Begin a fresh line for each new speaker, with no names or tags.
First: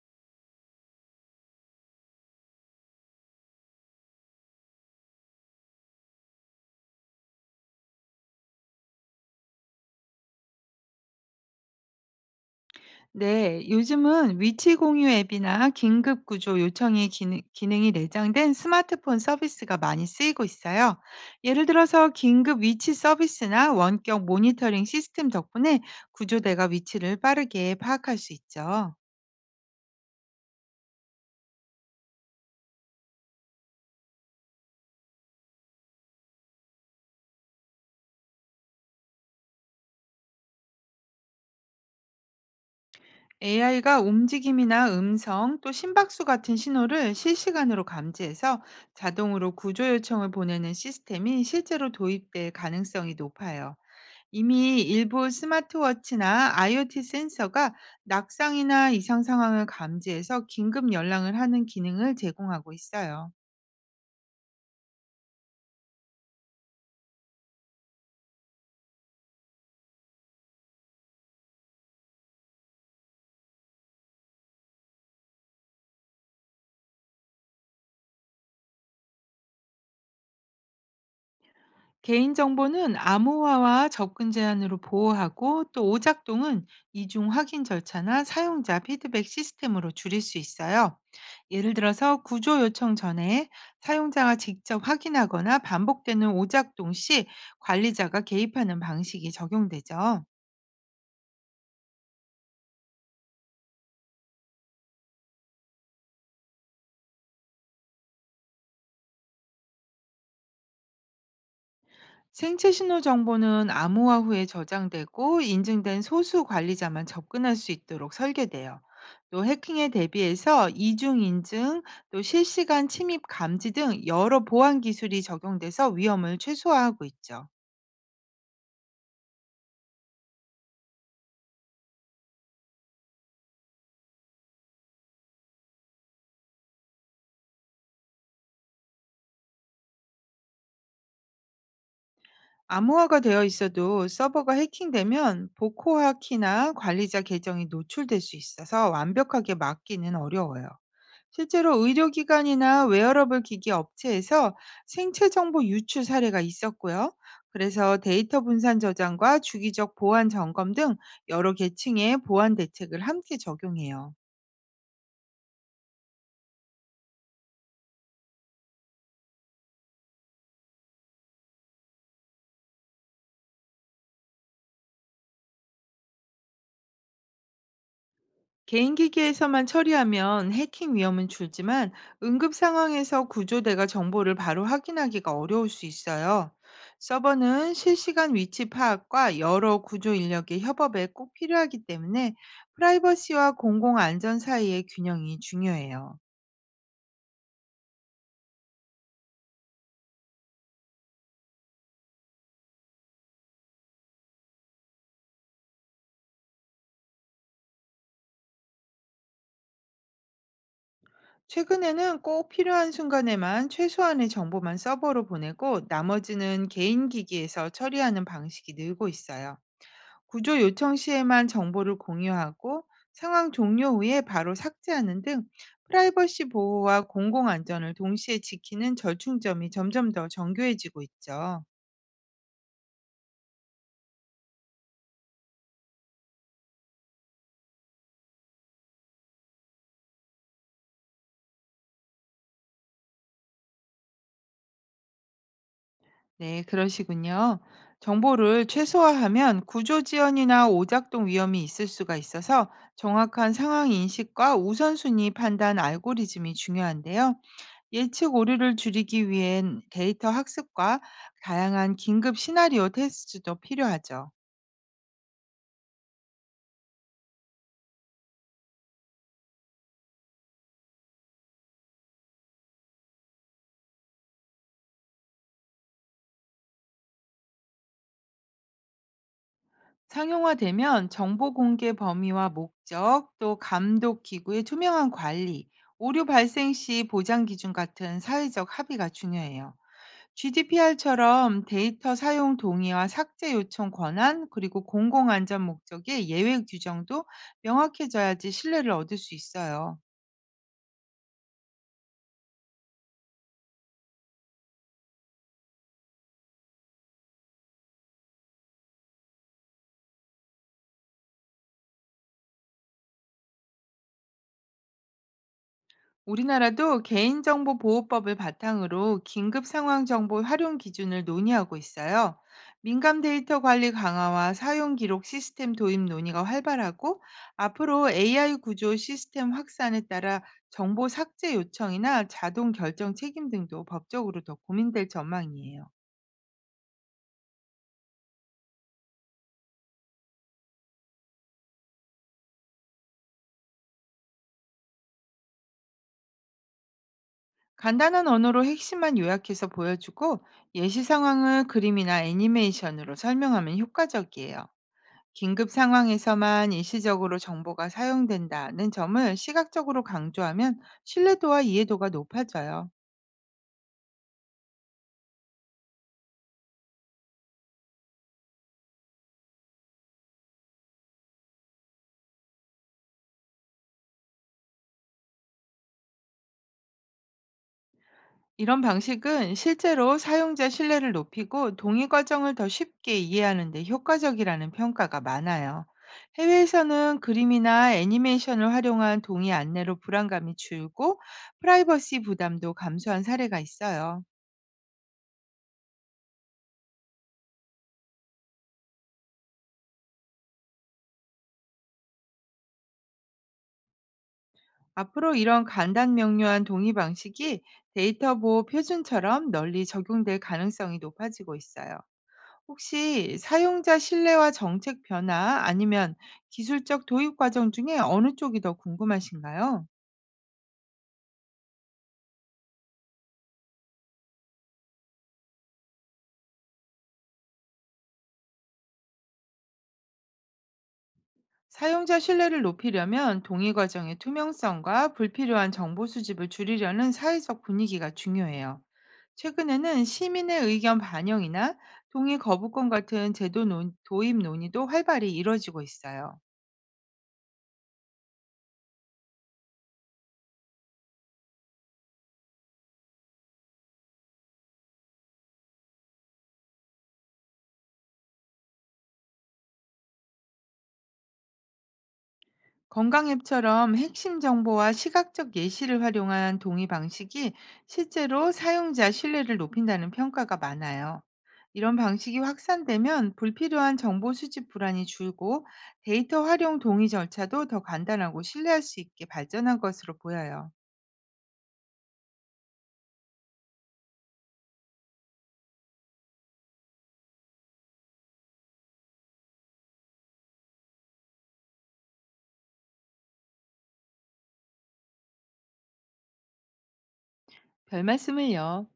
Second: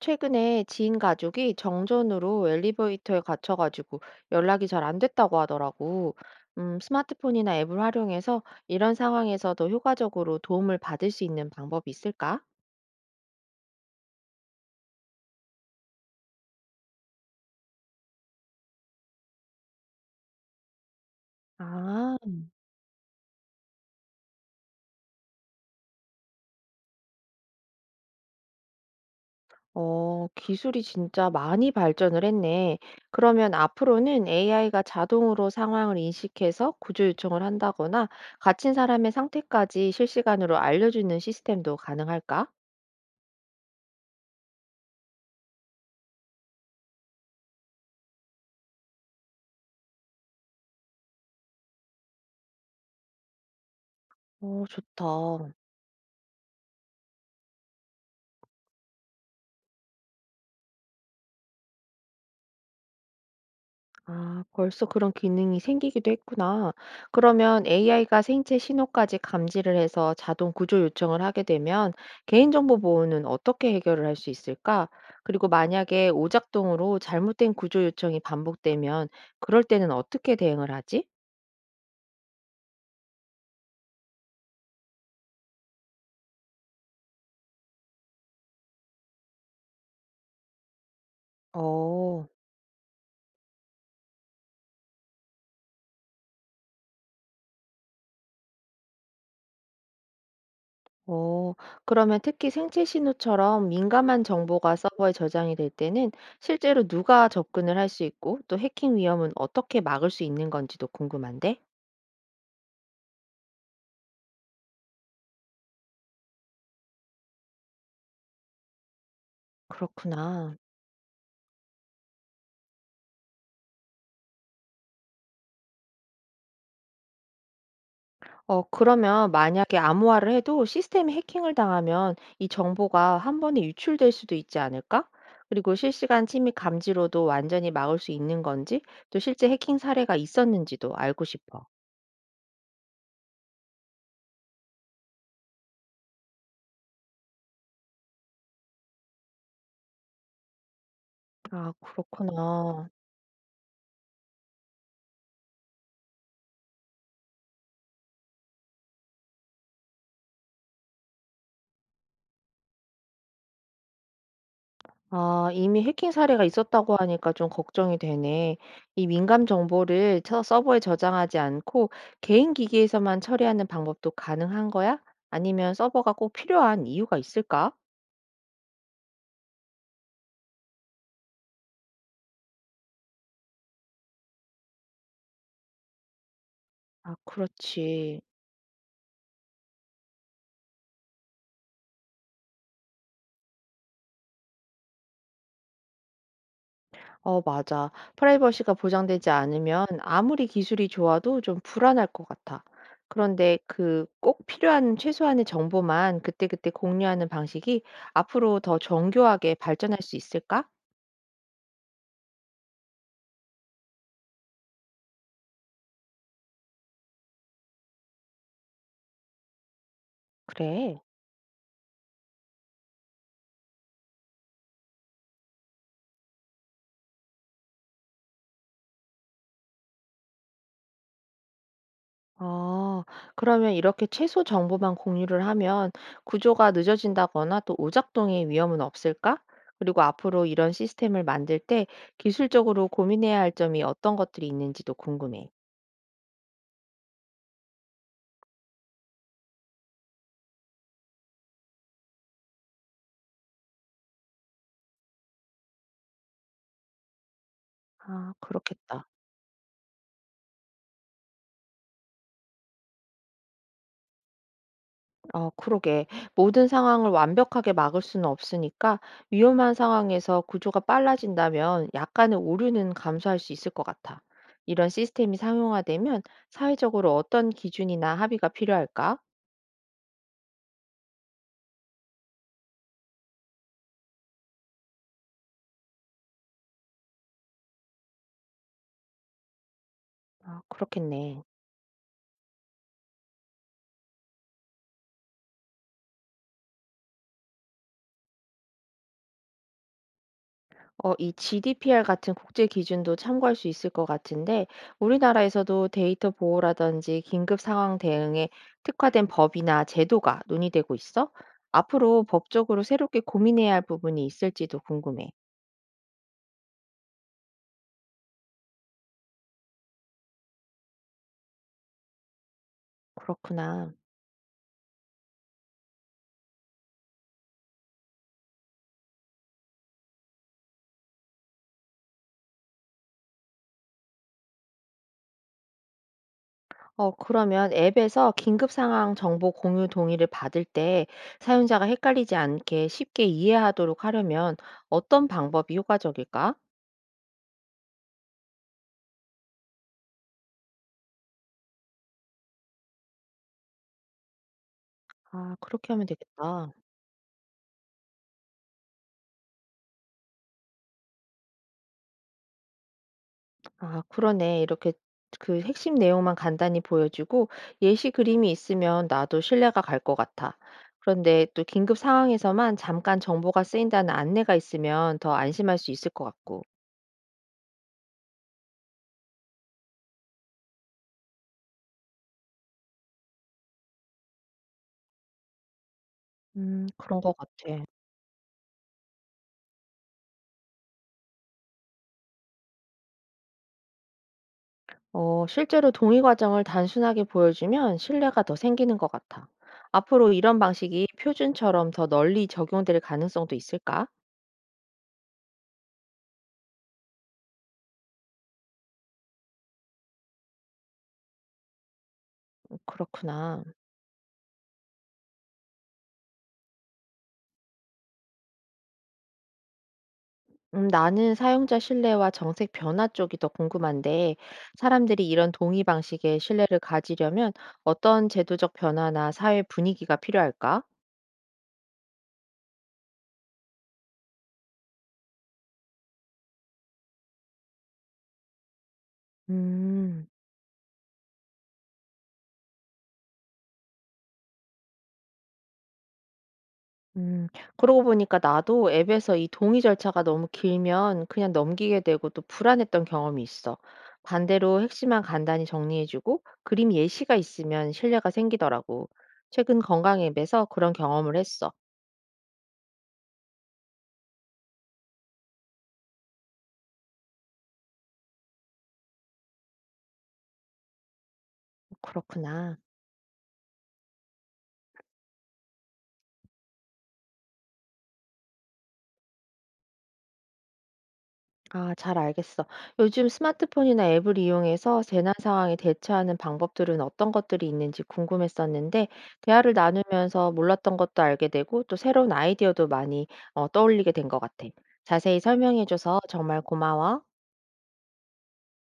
최근에 지인 가족이 정전으로 엘리베이터에 갇혀가지고 연락이 잘 안 됐다고 하더라고. 스마트폰이나 앱을 활용해서 이런 상황에서 더 효과적으로 도움을 받을 수 있는 방법이 있을까?
네, 요즘은 위치 공유 앱이나 긴급 구조 요청이 기능이 내장된 스마트폰 서비스가 많이 쓰이고 있어요. 예를 들어서
아,
긴급 위치 서비스나 원격 모니터링 시스템 덕분에 구조대가 위치를 빠르게 파악할 수 있죠.
어, 기술이 진짜 많이 발전을 했네. 그러면 앞으로는 AI가 자동으로 상황을 인식해서 구조 요청을 한다거나 갇힌 사람의 상태까지 실시간으로 알려주는 시스템도 가능할까?
AI가 움직임이나 음성, 또 심박수 같은 신호를 실시간으로 감지해서 자동으로 구조 요청을 보내는 시스템이 실제로 도입될 가능성이 높아요.
오
이미 일부
좋다.
스마트워치나 IoT 센서가 낙상이나 이상 상황을 감지해서 긴급 연락을 하는 기능을 제공하고 있어요.
아, 벌써 그런 기능이 생기기도 했구나. 그러면 AI가 생체 신호까지 감지를 해서 자동 구조 요청을 하게 되면 개인정보 보호는 어떻게 해결을 할 수 있을까? 그리고 만약에 오작동으로 잘못된 구조 요청이 반복되면 그럴 때는 어떻게 대응을 하지?
개인정보는 암호화와 접근 제한으로 보호하고, 또 오작동은 이중 확인 절차나 사용자 피드백 시스템으로 줄일 수 있어요. 예를 들어서
어,
구조 요청 전에 사용자가 직접 확인하거나, 반복되는 오작동 시 관리자가 개입하는 방식이 적용되죠.
어, 그러면 특히 생체 신호처럼 민감한 정보가 서버에 저장이 될 때는 실제로 누가 접근을 할 수 있고 또 해킹 위험은 어떻게 막을 수 있는 건지도 궁금한데?
생체 신호 정보는 암호화 후에 저장되고, 인증된 소수 관리자만 접근할 수 있도록 설계돼요. 또 해킹에
그렇구나.
대비해서 이중 인증, 또 실시간 침입 감지 등 여러 보안 기술이 적용돼서 위험을 최소화하고 있죠.
어, 그러면 만약에 암호화를 해도 시스템이 해킹을 당하면 이 정보가 한 번에 유출될 수도 있지 않을까? 그리고 실시간 침입 감지로도 완전히 막을 수 있는 건지, 또 실제 해킹 사례가 있었는지도 알고 싶어.
암호화가 되어 있어도 서버가 해킹되면 보코화 키나 관리자 계정이 노출될 수 있어서 완벽하게 막기는 어려워요.
아,
실제로 의료기관이나
그렇구나.
웨어러블 기기 업체에서 생체 정보 유출 사례가 있었고요. 그래서 데이터 분산 저장과 주기적 보안 점검 등 여러 계층의 보안 대책을 함께 적용해요.
아, 이미 해킹 사례가 있었다고 하니까 좀 걱정이 되네. 이 민감 정보를 저 서버에 저장하지 않고 개인 기기에서만 처리하는 방법도 가능한 거야? 아니면 서버가 꼭 필요한 이유가 있을까?
개인 기기에서만 처리하면 해킹 위험은 줄지만, 응급 상황에서 구조대가 정보를 바로 확인하기가 어려울 수 있어요.
아,
서버는
그렇지.
실시간 위치 파악과 여러 구조 인력의 협업에 꼭 필요하기 때문에, 프라이버시와 공공 안전 사이의 균형이 중요해요.
어, 맞아. 프라이버시가 보장되지 않으면 아무리 기술이 좋아도 좀 불안할 것 같아. 그런데 그 꼭 필요한 최소한의 정보만 그때그때 공유하는 방식이 앞으로 더 정교하게 발전할 수 있을까?
최근에는 꼭 필요한 순간에만 최소한의 정보만 서버로 보내고, 나머지는 개인 기기에서 처리하는 방식이 늘고 있어요. 구조 요청
그래.
시에만 정보를 공유하고 상황 종료 후에 바로 삭제하는 등, 프라이버시 보호와 공공 안전을 동시에 지키는 절충점이 점점 더 정교해지고 있죠.
아, 그러면 이렇게 최소 정보만 공유를 하면 구조가 늦어진다거나 또 오작동의 위험은 없을까? 그리고 앞으로 이런 시스템을 만들 때 기술적으로 고민해야 할 점이 어떤 것들이 있는지도 궁금해.
네, 그러시군요. 정보를 최소화하면 구조 지연이나 오작동 위험이 있을 수가 있어서, 정확한 상황 인식과 우선순위 판단 알고리즘이 중요한데요.
아,
예측 오류를
그렇겠다.
줄이기 위한 데이터 학습과 다양한 긴급 시나리오 테스트도 필요하죠.
어, 그러게. 모든 상황을 완벽하게 막을 수는 없으니까 위험한 상황에서 구조가 빨라진다면 약간의 오류는 감소할 수 있을 것 같아. 이런 시스템이 상용화되면 사회적으로 어떤 기준이나 합의가 필요할까?
상용화되면 정보 공개 범위와 목적, 또 감독 기구의 투명한 관리, 오류 발생 시 보장 기준 같은 사회적 합의가 중요해요.
아, 그렇겠네.
GDPR처럼 데이터 사용 동의와 삭제 요청 권한, 그리고 공공안전 목적의 예외 규정도 명확해져야지 신뢰를 얻을 수 있어요.
어, 이 GDPR 같은 국제 기준도 참고할 수 있을 것 같은데 우리나라에서도 데이터 보호라든지 긴급 상황 대응에 특화된 법이나 제도가 논의되고 있어? 앞으로 법적으로 새롭게 고민해야 할 부분이 있을지도 궁금해.
우리나라도 개인정보보호법을 바탕으로 긴급상황정보 활용 기준을 논의하고 있어요. 민감 데이터 관리
그렇구나.
강화와 사용 기록 시스템 도입 논의가 활발하고, 앞으로 AI 구조 시스템 확산에 따라 정보 삭제 요청이나 자동 결정 책임 등도 법적으로 더 고민될 전망이에요.
어, 그러면 앱에서 긴급 상황 정보 공유 동의를 받을 때 사용자가 헷갈리지 않게 쉽게 이해하도록 하려면 어떤 방법이 효과적일까?
간단한 언어로 핵심만 요약해서 보여주고, 예시 상황을 그림이나 애니메이션으로 설명하면 효과적이에요.
아,
긴급
그렇게 하면
상황에서만
되겠다.
일시적으로 정보가 사용된다는 점을 시각적으로 강조하면 신뢰도와 이해도가 높아져요.
아, 그러네. 이렇게 그 핵심 내용만 간단히 보여주고 예시 그림이 있으면 나도 신뢰가 갈 것 같아. 그런데 또 긴급 상황에서만 잠깐 정보가 쓰인다는 안내가 있으면 더 안심할 수 있을 것 같고.
이런 방식은 실제로 사용자 신뢰를 높이고 동의 과정을 더 쉽게 이해하는 데 효과적이라는 평가가 많아요. 해외에서는
그런 것 같아.
그림이나 애니메이션을 활용한 동의 안내로 불안감이 줄고, 프라이버시 부담도 감소한 사례가 있어요.
어, 실제로 동의 과정을 단순하게 보여주면 신뢰가 더 생기는 것 같아. 앞으로 이런 방식이 표준처럼 더 널리 적용될 가능성도 있을까?
앞으로 이런 간단 명료한 동의 방식이 데이터 보호 표준처럼 널리 적용될 가능성이 높아지고 있어요. 혹시
그렇구나.
사용자 신뢰와 정책 변화, 아니면 기술적 도입 과정 중에 어느 쪽이 더 궁금하신가요?
나는 사용자 신뢰와 정책 변화 쪽이 더 궁금한데, 사람들이 이런 동의 방식에 신뢰를 가지려면 어떤 제도적 변화나 사회 분위기가 필요할까?
사용자 신뢰를 높이려면 동의 과정의 투명성과 불필요한 정보 수집을 줄이려는 사회적 분위기가 중요해요. 최근에는
음.
시민의 의견 반영이나 동의 거부권 같은 제도 도입 논의도 활발히 이뤄지고 있어요.
음. 그러고 보니까 나도 앱에서 이 동의 절차가 너무 길면 그냥 넘기게 되고 또 불안했던 경험이 있어. 반대로 핵심만 간단히 정리해주고 그림 예시가 있으면 신뢰가 생기더라고. 최근 건강 앱에서 그런 경험을 했어.
건강앱처럼 핵심 정보와 시각적 예시를 활용한 동의 방식이 실제로 사용자 신뢰를 높인다는 평가가 많아요. 이런
어,
방식이
그렇구나.
확산되면 불필요한 정보 수집 불안이 줄고, 데이터 활용 동의 절차도 더 간단하고 신뢰할 수 있게 발전한 것으로 보여요.
아, 잘 알겠어. 요즘 스마트폰이나 앱을 이용해서 재난 상황에 대처하는 방법들은 어떤 것들이 있는지 궁금했었는데, 대화를 나누면서 몰랐던 것도 알게 되고, 또 새로운 아이디어도 많이 떠올리게 된 것 같아. 자세히 설명해줘서 정말 고마워.
별 말씀을요.